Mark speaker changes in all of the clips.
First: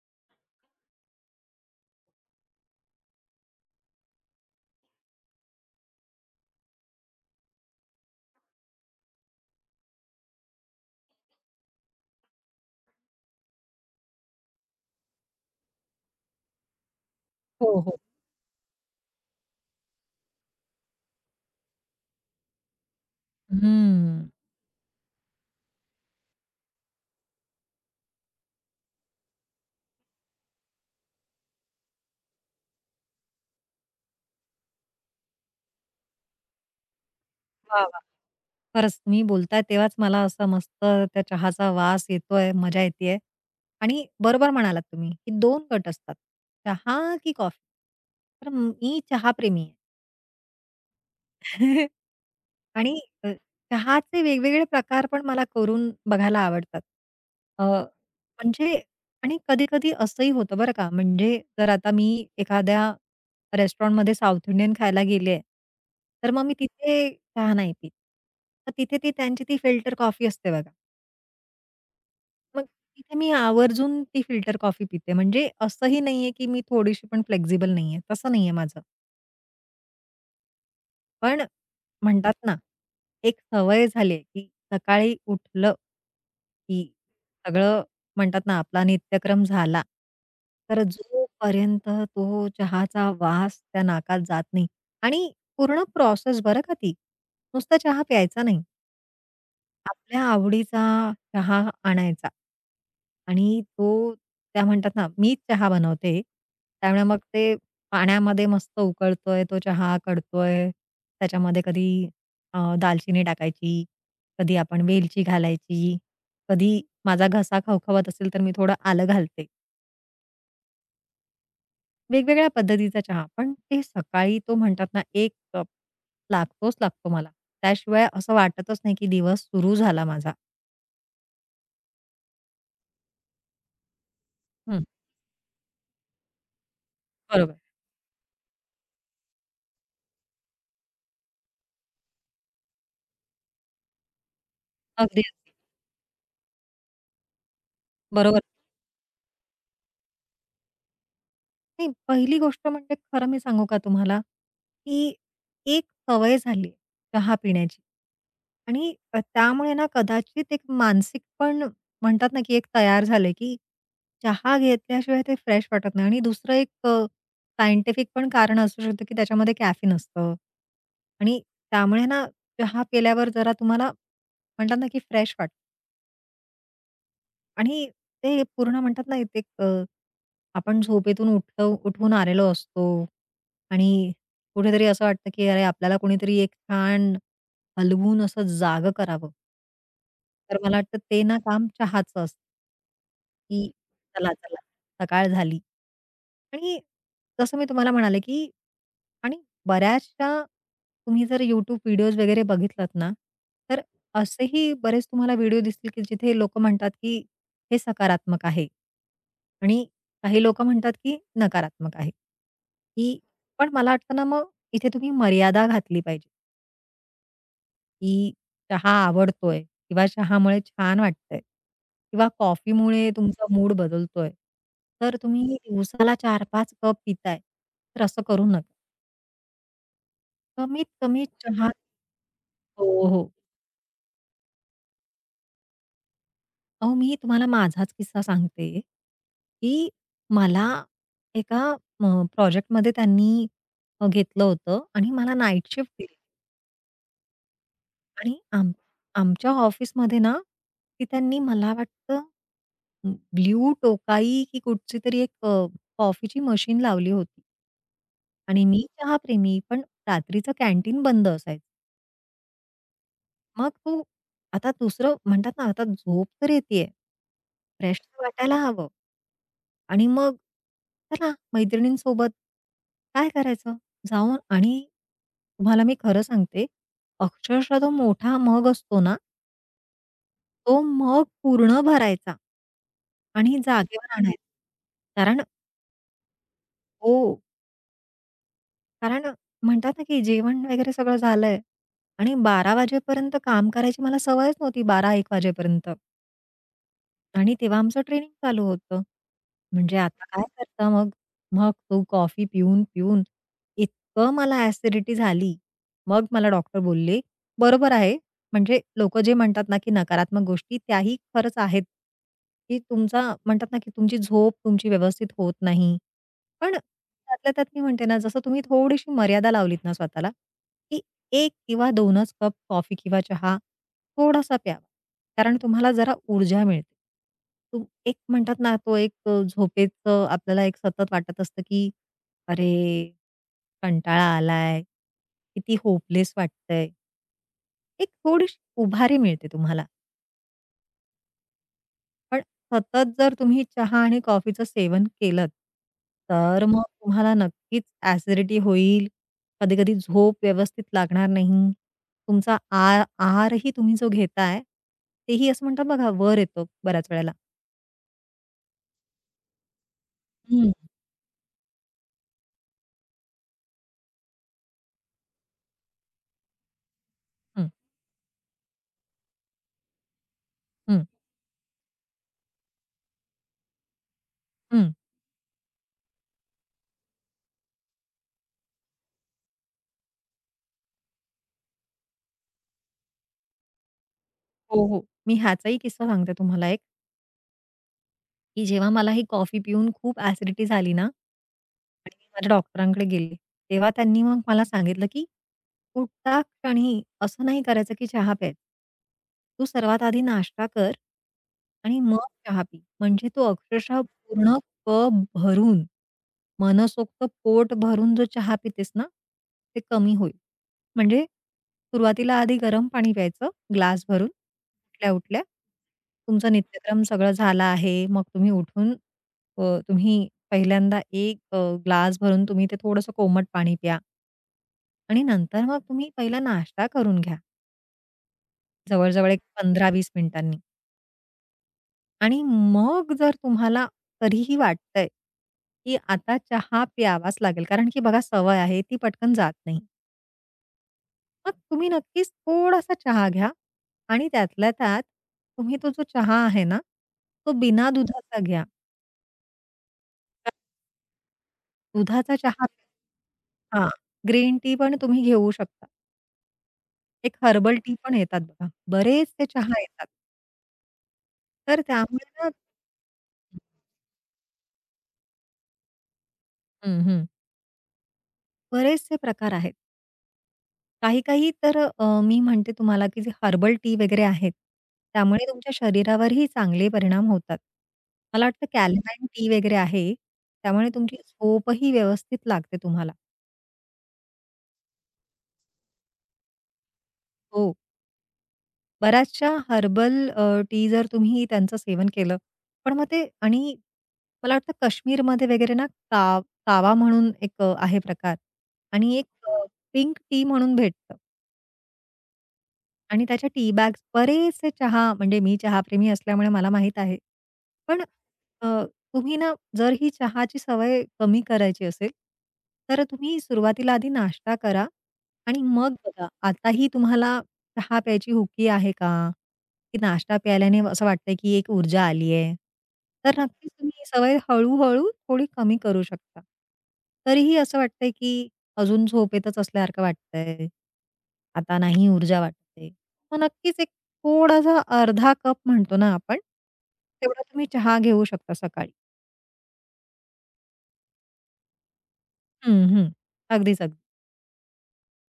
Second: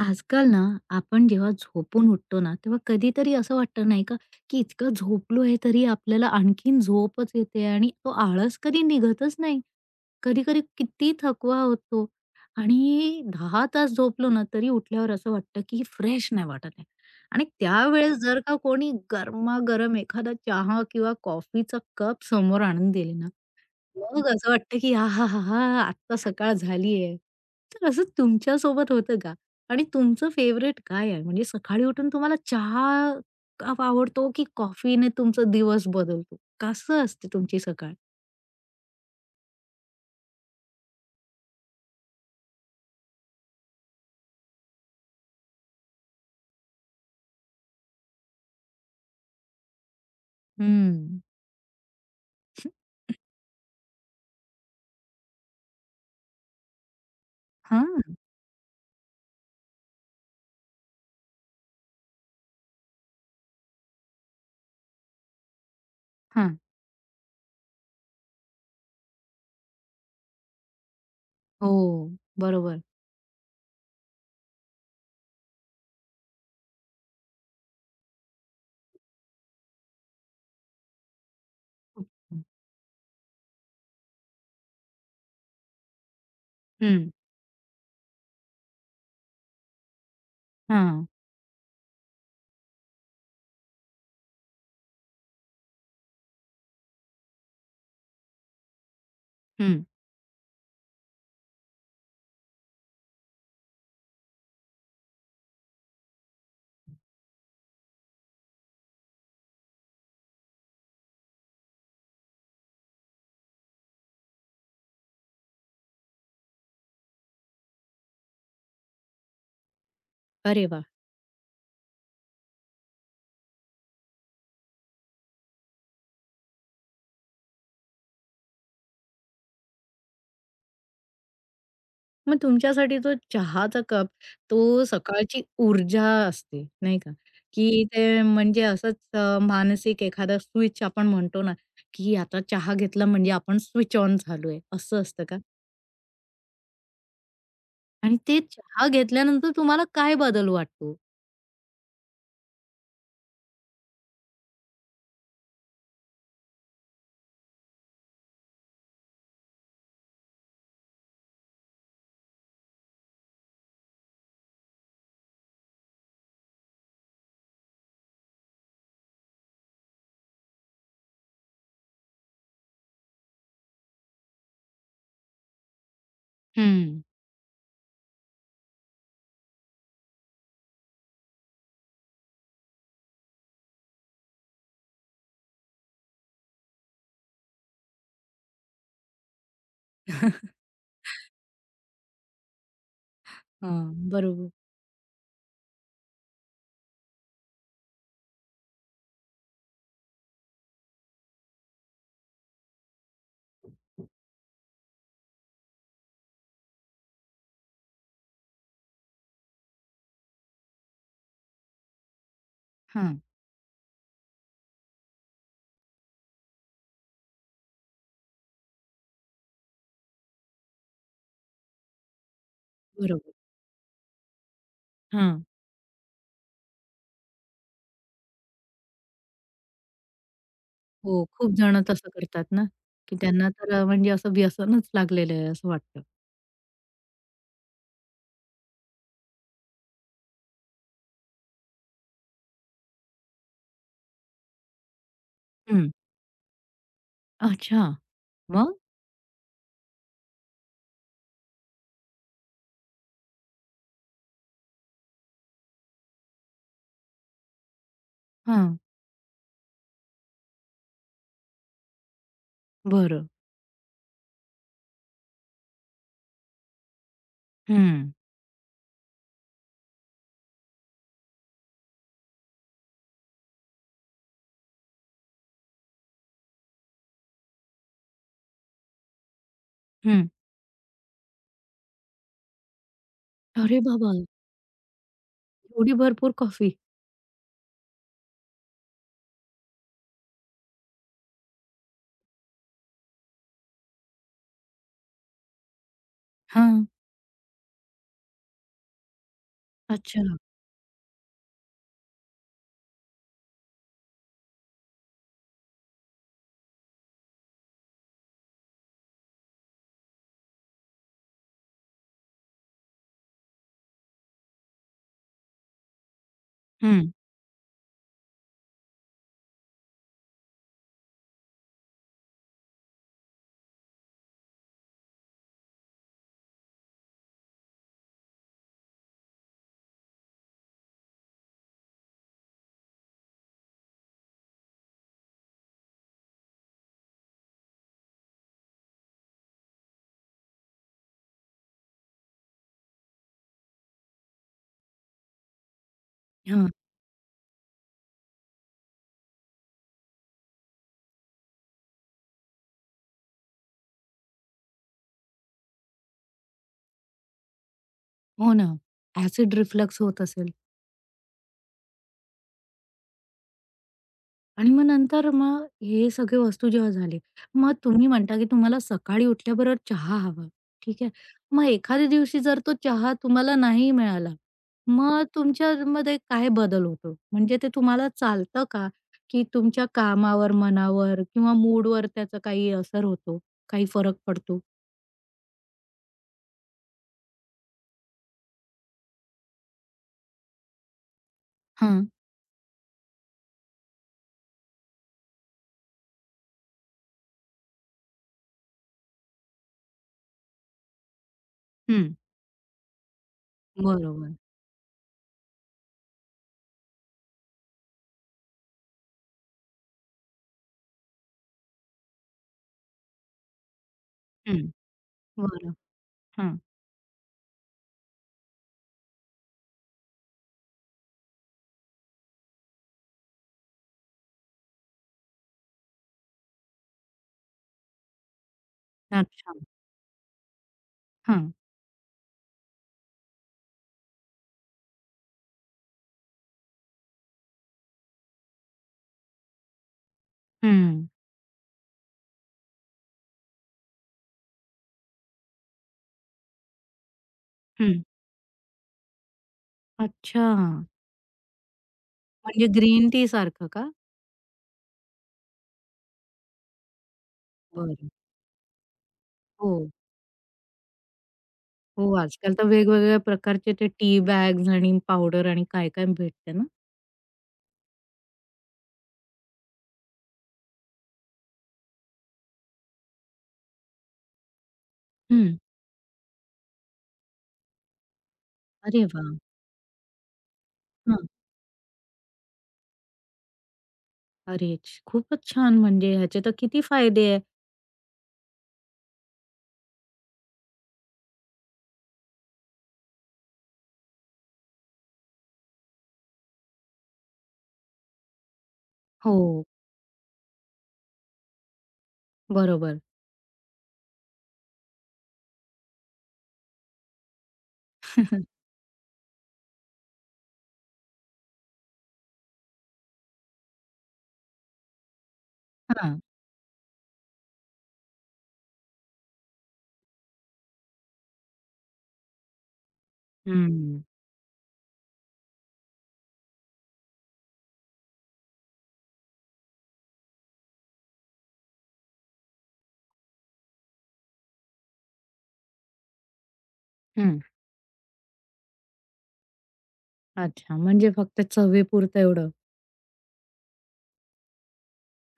Speaker 1: आजकाल ना, आपण जेव्हा झोपून उठतो ना, तेव्हा कधीतरी असं वाटतं नाही का, की इतकं झोपलोय तरी आपल्याला आणखीन झोपच येते आणि तो आळस कधी निघतच नाही. कधी-कधी किती थकवा होतो आणि 10 तास झोपलो ना, तरी उठल्यावर असं वाटतं की फ्रेश नाही वाटत आहे. आणि
Speaker 2: हो, हो.
Speaker 1: त्यावेळेस जर का कोणी गरमागरम एखादा चहा किंवा कॉफीचा कप समोर आणून दिले ना, मग
Speaker 2: हं.
Speaker 1: असं वाटतं की आहाहाहा! आत्ता सकाळ झालीये. तर असं तुमच्यासोबत होतं का? आणि तुमचं फेव्हरेट काय आहे? म्हणजे सकाळी उठून तुम्हाला चहा कप आवडतो की कॉफीने तुमचा दिवस बदलतो? कसं असते तुमची
Speaker 2: वाह,
Speaker 1: सकाळ?
Speaker 2: वाह! खरंच तुम्ही बोलताय तेव्हाच मला असा मस्त त्या चहाचा वास येतोय, मजा येतीये आणि बरोबर म्हणालात, की दोन गट असतात चहामी
Speaker 1: हं.
Speaker 2: आणि अ, चहाचे वेगवेगळे प्रकार पण मला करून बघायला आवडतात. अ,
Speaker 1: हां,
Speaker 2: म्हणजे आणि कधी-कधी असंही होतं बरं का, म्हणजे जर आता मी एखाद्या रेस्टॉरंटमध्ये साउथ इंडियन खायला गेलीये, तर मग मी
Speaker 1: हां.
Speaker 2: तिथे चहा नाही पीत. तर तिथे ती त्यांची ती फिल्टर कॉफी असते बघा.
Speaker 1: हो,
Speaker 2: मग
Speaker 1: बरोबर.
Speaker 2: तिथे मी आवर्जून ती फिल्टर कॉफी पिते. म्हणजे असंही नाहीये, की मी थोडीशी पण फ्लेक्सिबल नाहीये. तसं नाहीये माझं. पण म्हणतात ना, एक सवय झाली आहे, की सकाळी उठलं, की
Speaker 1: हं,
Speaker 2: सगळं म्हणतात ना, आपला नित्यक्रम झाला, तर
Speaker 1: हां,
Speaker 2: जोपर्यंत तो चहाचा वास त्या नाकात जात नाही आणि पूर्ण प्रोसेस बरं का ती. नुसता चहा प्यायचा नाही.
Speaker 1: हं.
Speaker 2: आपल्या आवडीचा चहा आणायचा आणि तो त्या म्हणतात ना, मीच चहा बनवते. त्यामुळे मग ते पाण्यामध्ये मस्त उकळतोय, तो चहा कडतोय. त्याच्यामध्ये कधी दालचिनी टाकायची, कधी आपण वेलची घालायची, कधी माझा घसा खवखवत असेल, तर मी थोडं आलं घालते.
Speaker 1: अरे वाह!
Speaker 2: वेगवेगळ्या पद्धतीचा चहा. पण ते सकाळी तो म्हणतात ना, 1 कप लागतोच लागतो मला. त्याशिवाय असं वाटतच नाही, की दिवस सुरू झाला माझा.
Speaker 1: मग तुमच्यासाठी तो चहाचा कप,
Speaker 2: हं.
Speaker 1: तो सकाळची ऊर्जा असते, नाही का?
Speaker 2: बरोबर.
Speaker 1: की ते म्हणजे असंच मानसिक एखादा स्विच आपण म्हणतो ना, की आता चहा घेतला म्हणजे आपण स्विच ऑन झालोय, असं
Speaker 2: अगदी.
Speaker 1: असतं का?
Speaker 2: अगदी.
Speaker 1: आणि ते
Speaker 2: बरोबर.
Speaker 1: चहा घेतल्यानंतर तुम्हाला काय बदल वाटतो?
Speaker 2: नाही, पहिली गोष्ट म्हणजे खरं मी सांगू का तुम्हाला, की एक सवय झाली आहे चहा पिण्याची आणि त्यामुळे ना कदाचित एक मानसिक पण म्हणतात ना, की एक तयार झालंय, की चहा घेतल्याशिवाय ते फ्रेश वाटत नाही आणि दुसरं एक सायंटिफिक पण कारण असू शकतं, की त्याच्यामध्ये कॅफीन असतं आणि त्यामुळे ना चहा केल्यावर जरा तुम्हाला म्हणतात ना, की फ्रेश वाटतं
Speaker 1: हं.
Speaker 2: आणि ते पूर्ण म्हणतात ना, एक आपण झोपेतून उठलो उठून आलेलो असतो आणि कुठेतरी असं वाटतं, की अरे, आपल्याला कोणीतरी एक छान हलवून असं जाग करावं. तर मला वाटतं ते ना काम चहाचं असतं. की
Speaker 1: हां.
Speaker 2: चला,
Speaker 1: बरोबर.
Speaker 2: चला सकाळ झाली. आणि जसं मी तुम्हाला म्हणाले, की आणि बऱ्याचशा तुम्ही जर YouTube व्हिडिओज वगैरे बघितलात ना, तर असेही बरेच तुम्हाला व्हिडिओ दिसतील, की जिथे लोकं म्हणतात, की हे सकारात्मक आहे. आणि काही लोकं म्हणतात, की नकारात्मक आहे. की
Speaker 1: हां.
Speaker 2: पण मला वाटतं ना, मग इथे तुम्ही मर्यादा घातली पाहिजे. की चहा आवडतोय किंवा चहामुळे छान वाटतंय किंवा कॉफीमुळे
Speaker 1: बरोबर.
Speaker 2: तुमचा मूड बदलतोय. तर
Speaker 1: हां.
Speaker 2: तुम्ही दिवसाला 4-5 कप पिताय, तर असं करू नका. कमीत कमी
Speaker 1: हो. खूप
Speaker 2: चहा
Speaker 1: जण तसं करतात ना,
Speaker 2: हो,
Speaker 1: की
Speaker 2: हो.
Speaker 1: त्यांना तर म्हणजे असं व्यसनच लागलेलं आहे असं वाटतं.
Speaker 2: अहो, मी तुम्हाला माझाच किस्सा सांगते, की मला एका अ, प्रोजेक्टमध्ये त्यांनी घेतलं होतं आणि मला नाईट
Speaker 1: हं.
Speaker 2: शिफ्ट
Speaker 1: अच्छा.
Speaker 2: आणि
Speaker 1: मग?
Speaker 2: आमच्या ऑफिसमध्ये ना, ती त्यांनी मला वाटतं ब्लू टोकाई की कुठची तरी एक कॉफीची मशीन लावली होती आणि
Speaker 1: हां.
Speaker 2: मी चहा प्रेमी पण रात्रीचं कॅन्टीन बंद असायचं.
Speaker 1: बरं.
Speaker 2: मग तो आता दुसरं म्हणतात ना, आता झोप तर येतेय, फ्रेश
Speaker 1: हं.
Speaker 2: तर वाटायला हवं आणि मग चला मैत्रिणींसोबत काय करायचं? जाऊन आणि तुम्हाला मी खरं सांगते, अक्षरशः तो मोठा मग असतो ना
Speaker 1: हं.
Speaker 2: तो मग पूर्ण भरायचा आणि
Speaker 1: अरे
Speaker 2: जागेवर
Speaker 1: बाबा!
Speaker 2: आणायचा. कारण
Speaker 1: एवढी भरपूर कॉफी?
Speaker 2: हो, कारण म्हणतात ना, की जेवण वगैरे सगळं झालंय आणि 12 वाजेपर्यंत काम करायची मला सवयच नव्हती 12-1 वाजेपर्यंत.
Speaker 1: हां.
Speaker 2: आणि तेव्हा आमचं ट्रेनिंग चालू होतं. म्हणजे
Speaker 1: अच्छा.
Speaker 2: आता काय करता मग? मग तो कॉफी पिऊन-पिऊन इतकं मला ॲसिडिटी झाली. मग मला डॉक्टर बोलले, "बरोबर आहे." म्हणजे लोकं जे म्हणतात ना, की नकारात्मक गोष्टी त्याही खरंच आहेत, की तुमचा म्हणतात ना, की तुमची झोप तुमची व्यवस्थित होत नाही. पण
Speaker 1: हं.
Speaker 2: त्यातल्या त्यात मी म्हणते ना, जसं तुम्ही थोडीशी मर्यादा लावलीत ना स्वतःला, की 1 किंवा 2च कप कॉफी किंवा चहा थोडासा प्यावा. कारण तुम्हाला जरा ऊर्जा मिळते. एक म्हणतात ना, तो एक झोपेचं आपल्याला एक सतत वाटत असतं, की "अरे, कंटाळा आलाय, किती होपलेस वाटतंय." एक थोडीशी उभारी मिळते तुम्हाला. पण सतत जर तुम्ही चहा आणि कॉफीचं सेवन केलंत, तर
Speaker 1: हां.
Speaker 2: मग तुम्हाला नक्कीच ॲसिडिटी होईल. कधी-कधी झोप व्यवस्थित लागणार नाही. तुमचा आहारही तुम्ही जो घेताय, तेही असं म्हणतात बघा वर येतो बऱ्याच वेळेला.
Speaker 1: हो ना. ॲसिड रिफ्लक्स होत असेल
Speaker 2: हं.
Speaker 1: आणि मग नंतर मग हे सगळे वस्तू जेव्हा झाले,
Speaker 2: हं,
Speaker 1: मग तुम्ही म्हणता की तुम्हाला सकाळी उठल्याबरोबर चहा हवा, ठीक
Speaker 2: हं,
Speaker 1: आहे. मग एखाद्या दिवशी जर तो चहा तुम्हाला नाही मिळाला,
Speaker 2: हं.
Speaker 1: मग तुमच्यामध्ये काय बदल होतो? म्हणजे ते तुम्हाला चालतं का? की तुमच्या कामावर, मनावर किंवा मूडवर त्याचा काही असर होतो? काही फरक पडतो?
Speaker 2: हो, हो. मी ह्याचाही किस्सा सांगते तुम्हाला एक, की जेव्हा मला ही कॉफी पिऊन खूप ॲसिडिटी झाली ना आणि
Speaker 1: हां.
Speaker 2: मी माझ्या डॉक्टरांकडे गेले. तेव्हा त्यांनी मग मला सांगितलं, की "कुठच्या क्षणी असं नाही करायचं, की चहा प्यायचा. तू सर्वात आधी नाश्ता कर आणि
Speaker 1: हं.
Speaker 2: मग चहा पी." म्हणजे तू अक्षरशः
Speaker 1: बरोबर.
Speaker 2: पूर्ण कप भरून, मनसोक्त पोट भरून जो चहा पितेस ना, ते कमी होईल. म्हणजे सुरुवातीला आधी गरम पाणी प्यायचं ग्लास भरून
Speaker 1: हं.
Speaker 2: उठल्या-उठल्या.
Speaker 1: बरं.
Speaker 2: तुमचा
Speaker 1: हं.
Speaker 2: नित्यक्रम सगळं झाला आहे. मग तुम्ही उठून तुम्ही पहिल्यांदा 1 ग्लास भरून तुम्ही ते थोडंसं कोमट पाणी प्या आणि नंतर मग तुम्ही पहिला नाश्ता करून घ्या, जवळ-जवळ एक
Speaker 1: अच्छा.
Speaker 2: 15-20 मिनिटांनी
Speaker 1: हं.
Speaker 2: आणि मग जर तुम्हाला तरीही वाटतंय, की आता चहा प्यावाच लागेल, कारण की बघा सवय आहे ती पटकन जात नाही.
Speaker 1: हं.
Speaker 2: मग तुम्ही नक्कीच थोडासा चहा घ्या आणि त्यातल्या त्यात तुम्ही तो जो चहा आहे ना, तो बिना
Speaker 1: हं.
Speaker 2: दुधाचा घ्या.
Speaker 1: अच्छा.
Speaker 2: दुधाचा चहा
Speaker 1: म्हणजे ग्रीन टी सारखं
Speaker 2: हां,
Speaker 1: का?
Speaker 2: ग्रीन टी पण तुम्ही घेऊ शकता. एक हर्बल टी
Speaker 1: बरं.
Speaker 2: पण येतात बघा. बरेचसे चहा
Speaker 1: हो.
Speaker 2: येतात. तर
Speaker 1: हो.
Speaker 2: त्यामुळे ना
Speaker 1: आजकाल तर वेगवेगळ्या प्रकारचे ते टी बॅग्स आणि पावडर आणि काय-काय भेटते ना?
Speaker 2: हं, हं. बरेचसे प्रकार आहेत. काही-काही तर मी म्हणते तुम्हाला, की जे हर्बल टी वगैरे आहेत, त्यामुळे
Speaker 1: हं.
Speaker 2: तुमच्या शरीरावरही चांगले परिणाम होतात. मला वाटतं
Speaker 1: अरे
Speaker 2: कॅलमॅन
Speaker 1: वाह!
Speaker 2: टी वगैरे आहे, त्यामुळे तुमची
Speaker 1: हं.
Speaker 2: झोपही व्यवस्थित लागते तुम्हाला.
Speaker 1: अरे, खूपच छान. म्हणजे ह्याचे तर किती फायदे आहे.
Speaker 2: हो. बऱ्याचशा हर्बल टी जर तुम्ही त्यांचं सेवन केलं, पण मग ते आणि मला वाटतं काश्मीरमध्ये वगैरे ना कावा म्हणून एक आहे प्रकार आणि एक
Speaker 1: हो.
Speaker 2: पिंक टी म्हणून भेटतं.
Speaker 1: बरोबर.
Speaker 2: आणि त्याच्या टी बॅग्स बरेचसे चहा म्हणजे मी चहाप्रेमी असल्यामुळे मला माहीत आहे. पण अ, तुम्ही ना जर ही चहाची सवय कमी करायची असेल, तर तुम्ही सुरुवातीला आधी नाश्ता करा आणि मग
Speaker 1: हां.
Speaker 2: बघा आताही तुम्हाला चहा प्यायची हुकी आहे का? की नाश्ता प्यायल्याने असं वाटतंय की एक ऊर्जा आली आहे. तर नक्कीच तुम्ही
Speaker 1: हं.
Speaker 2: ही सवय हळू थोडी कमी करू शकता. तरीही असं वाटतंय की अजून झोपेतच असल्यासारखं वाटतंय. आता नाही ऊर्जा वाटते. मग नक्कीच एक थोडासा अर्धा कप म्हणतो ना आपण,
Speaker 1: हं.
Speaker 2: तेवढा तुम्ही चहा घेऊ शकता सकाळी.
Speaker 1: अच्छा. म्हणजे फक्त चवीपुरतं एवढं.
Speaker 2: हं, हं. अगदीच, अगदी.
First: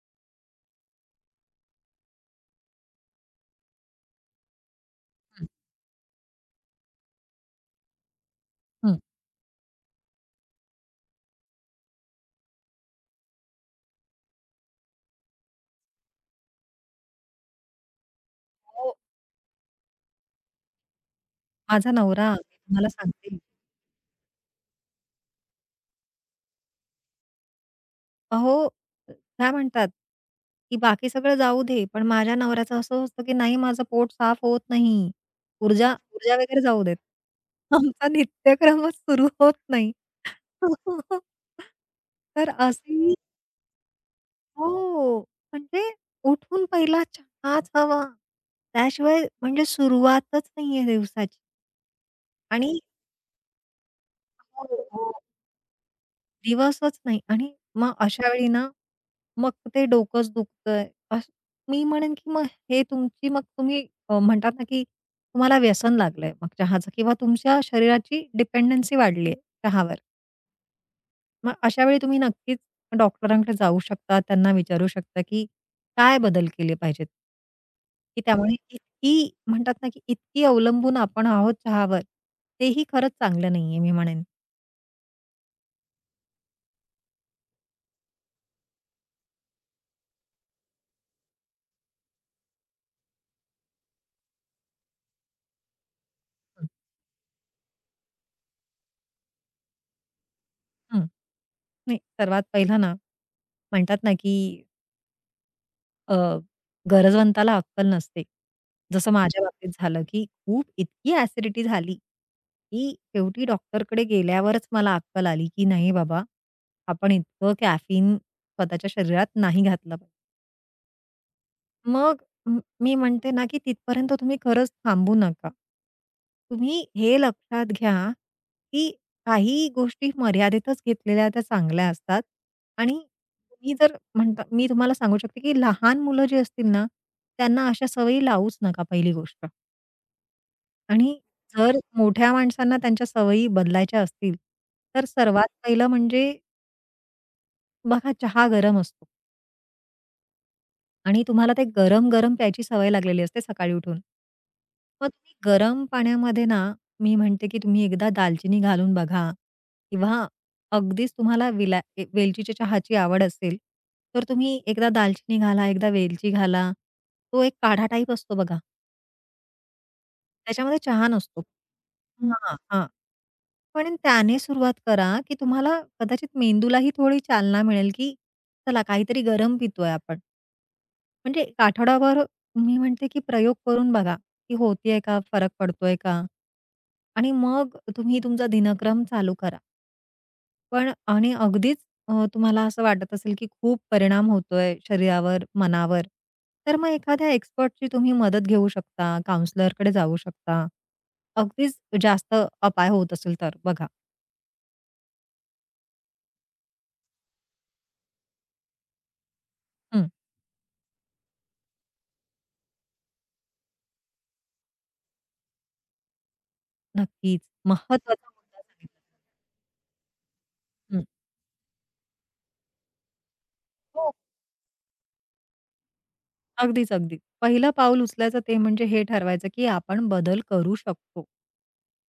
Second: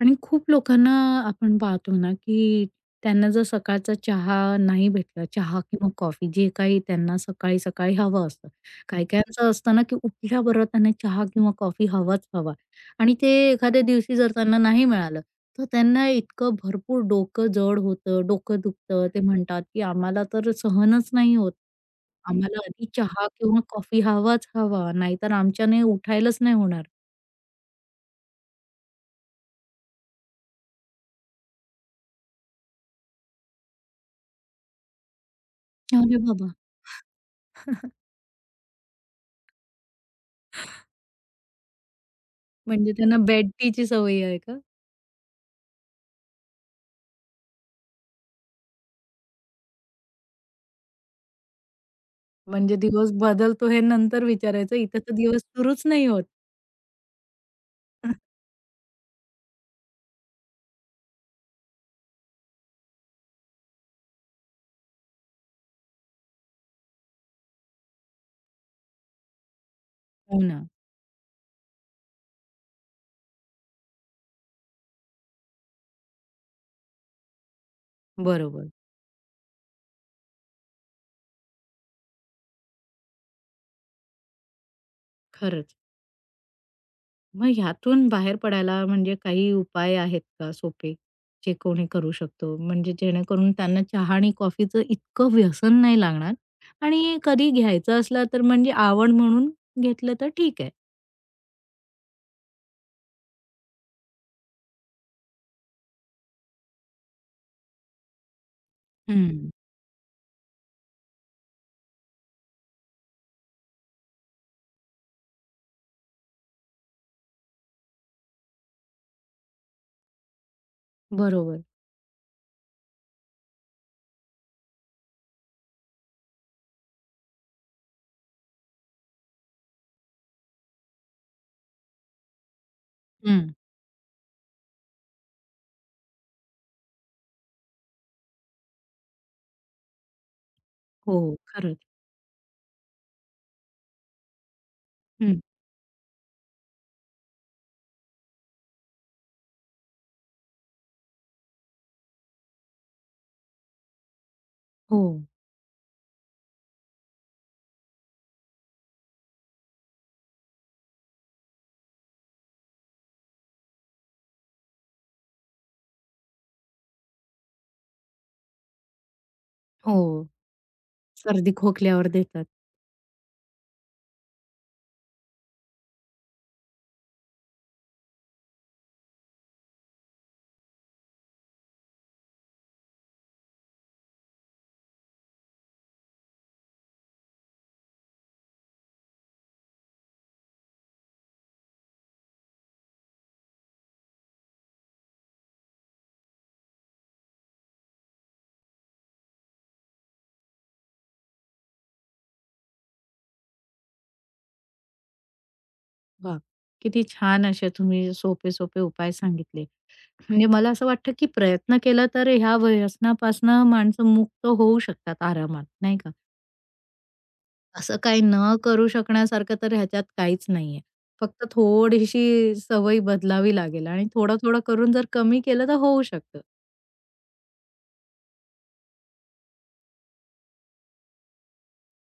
Speaker 1: आणि खूप लोकांना आपण पाहतो ना, की त्यांना जर सकाळचा चहा नाही भेटला,
Speaker 2: हं,
Speaker 1: चहा किंवा कॉफी जे काही त्यांना सकाळी-सकाळी हवं असतं. हं.
Speaker 2: हं.
Speaker 1: काही-काहींचं असतं ना, की उठल्याबरोबर त्यांना चहा किंवा कॉफी हवाच हवा आणि ते एखाद्या दिवशी जर त्यांना नाही मिळालं, तर त्यांना इतकं भरपूर डोकं जड होतं, डोकं
Speaker 2: अहो,
Speaker 1: दुखतं. ते म्हणतात, की आम्हाला तर सहनच नाही होत.
Speaker 2: माझा नवरा मी
Speaker 1: आम्हाला आधी
Speaker 2: तुम्हाला
Speaker 1: चहा
Speaker 2: सांगते
Speaker 1: किंवा कॉफी हवाच हवा, नाहीतर आमच्याने उठायलाच नाही होणार.
Speaker 2: अहो, काय म्हणतात, की बाकी सगळं जाऊ दे, पण माझ्या नवऱ्याचं असं असतं, की नाही माझं पोट साफ होत नाही. ऊर्जा
Speaker 1: अरे
Speaker 2: ऊर्जा
Speaker 1: बाबा!
Speaker 2: वगैरे जाऊ देत. आमचा नित्यक्रमच सुरू होत नाही. तर
Speaker 1: म्हणजे
Speaker 2: असेही
Speaker 1: त्यांना बेड टीची सवय आहे का?
Speaker 2: हो. म्हणजे उठून पहिला चहाच हवा. त्याशिवाय म्हणजे सुरुवातच नाहीये दिवसाची आणि
Speaker 1: म्हणजे दिवस बदलतो हे नंतर
Speaker 2: हो,
Speaker 1: विचारायचं. इथे
Speaker 2: हो.
Speaker 1: तर दिवस सुरूच नाही होत.
Speaker 2: दिवसच नाही आणि मग अशा वेळी ना, मग ते डोकंच दुखतंय. असं मी म्हणेन की मग हे तुमची मग तुम्ही म्हणतात ना, की तुम्हाला व्यसन लागलंय मग चहाचं किंवा तुमच्या शरीराची डिपेंडन्सी वाढली आहे चहावर.
Speaker 1: हो ना.
Speaker 2: मग अशा वेळी तुम्ही नक्कीच डॉक्टरांकडे जाऊ शकता. त्यांना विचारू शकता, की काय बदल केले पाहिजेत? की त्यामुळे
Speaker 1: बरोबर.
Speaker 2: इतकी म्हणतात ना, की इतकी अवलंबून आपण आहोत चहावर, तेही खरंच चांगलं नाहीये मी म्हणेन.
Speaker 1: खरंच. मग ह्यातून बाहेर पडायला म्हणजे काही उपाय आहेत का सोपे? जे कोणी करू शकतो? म्हणजे जेणेकरून त्यांना चहा आणि कॉफीचं इतकं व्यसन नाही लागणार
Speaker 2: हं,
Speaker 1: आणि कधी घ्यायचं असला तर म्हणजे आवड म्हणून घेतलं तर ठीक आहे.
Speaker 2: हं. नाही सर्वात पहिला ना, म्हणतात ना, की अ, गरजवंताला अक्कल नसते. जसं माझ्या
Speaker 1: हं.
Speaker 2: बाबतीत झालं, की खूप इतकी ॲसिडिटी झाली, की शेवटी डॉक्टरकडे गेल्यावरच मला अक्कल आली, की नाही बाबा, आपण इतकं कॅफीन स्वतःच्या शरीरात नाही घातलं पाहिजे.
Speaker 1: बरोबर.
Speaker 2: मग मी म्हणते ना, की तिथपर्यंत तुम्ही खरंच थांबू नका. तुम्ही हे लक्षात घ्या, की काही गोष्टी मर्यादेतच घेतलेल्या त्या चांगल्या असतात आणि
Speaker 1: हं.
Speaker 2: तुम्ही जर म्हणता मी तुम्हाला सांगू शकते, की लहान मुलं जी असतील ना, त्यांना अशा सवयी लावूच नका पहिली गोष्ट आणि
Speaker 1: हो,
Speaker 2: जर
Speaker 1: खरंच.
Speaker 2: मोठ्या माणसांना त्यांच्या सवयी बदलायच्या असतील, तर
Speaker 1: हं.
Speaker 2: सर्वात पहिलं म्हणजे बघा चहा गरम असतो. आणि तुम्हाला ते गरम-गरम प्यायची सवय लागलेली असते सकाळी उठून.
Speaker 1: हो.
Speaker 2: मग तुम्ही गरम पाण्यामध्ये ना, मी म्हणते की तुम्ही एकदा दालचिनी घालून बघा किंवा अगदीच तुम्हाला विला ए वेलचीच्या चहाची आवड असेल, तर तुम्ही एकदा दालचिनी घाला, एकदा वेलची घाला. तो एक काढा टाईप असतो बघा,
Speaker 1: हो.
Speaker 2: त्याच्यामध्ये चहा नसतो.
Speaker 1: सर्दी खोकल्यावर देतात.
Speaker 2: हां, हां. पण त्याने सुरुवात करा, की तुम्हाला कदाचित मेंदूलाही थोडी चालना मिळेल, की चला काहीतरी गरम पितोय आपण. म्हणजे एक आठवडाभर मी म्हणते, की प्रयोग करून बघा, की होतीये का? फरक पडतोय का? आणि मग तुम्ही तुमचा दिनक्रम चालू करा. पण आणि अगदीच तुम्हाला असं वाटत असेल, की खूप परिणाम होतोय शरीरावर, मनावर, तर मग एखाद्या एक्सपर्टची तुम्ही मदत घेऊ शकता, काउंसलरकडे जाऊ शकता. अगदीच जास्त अपाय होत असेल तर बघा.
Speaker 1: वाह! किती छान असे तुम्ही सोपे-सोपे उपाय सांगितले.
Speaker 2: हं,
Speaker 1: म्हणजे मला असं वाटतं, की प्रयत्न केला तर ह्या व्यसनापासनं माणसं मुक्त होऊ शकतात आरामात, नाही का?
Speaker 2: नक्कीच
Speaker 1: असं
Speaker 2: महत्वाचा
Speaker 1: काही न
Speaker 2: मुद्दा सांगितला.
Speaker 1: करू शकण्यासारखं तर ह्याच्यात काहीच नाहीये.
Speaker 2: हं.
Speaker 1: फक्त थोडीशी सवय बदलावी लागेल आणि
Speaker 2: हो
Speaker 1: थोडं-थोडं करून जर कमी केलं तर होऊ शकतं.
Speaker 2: अगदीच, अगदी. पहिलं पाऊल उचलायचं ते म्हणजे हे ठरवायचं, की आपण बदल करू शकतो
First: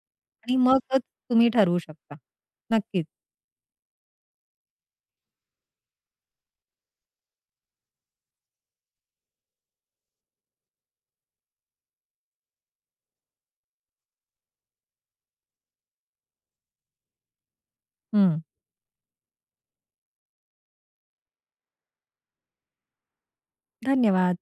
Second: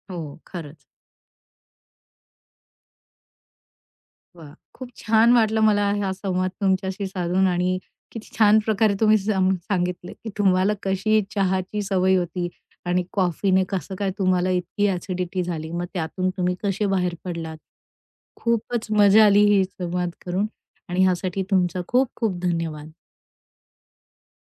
Speaker 1: हो,
Speaker 2: आणि
Speaker 1: खरंच.
Speaker 2: मगच तुम्ही ठरवू शकता. नक्कीच.
Speaker 1: वाह! खूप छान वाटलं मला हा संवाद तुमच्याशी साधून आणि किती छान प्रकारे तुम्ही सम सांगितलं, की तुम्हाला कशी चहाची सवय होती आणि कॉफीने कसं काय तुम्हाला इतकी ॲसिडिटी झाली. मग त्यातून तुम्ही कसे बाहेर पडलात.
Speaker 2: हं.
Speaker 1: खूपच मजा आली ही संवाद करून आणि ह्यासाठी तुमचा खूप खूप धन्यवाद.
Speaker 2: धन्यवाद.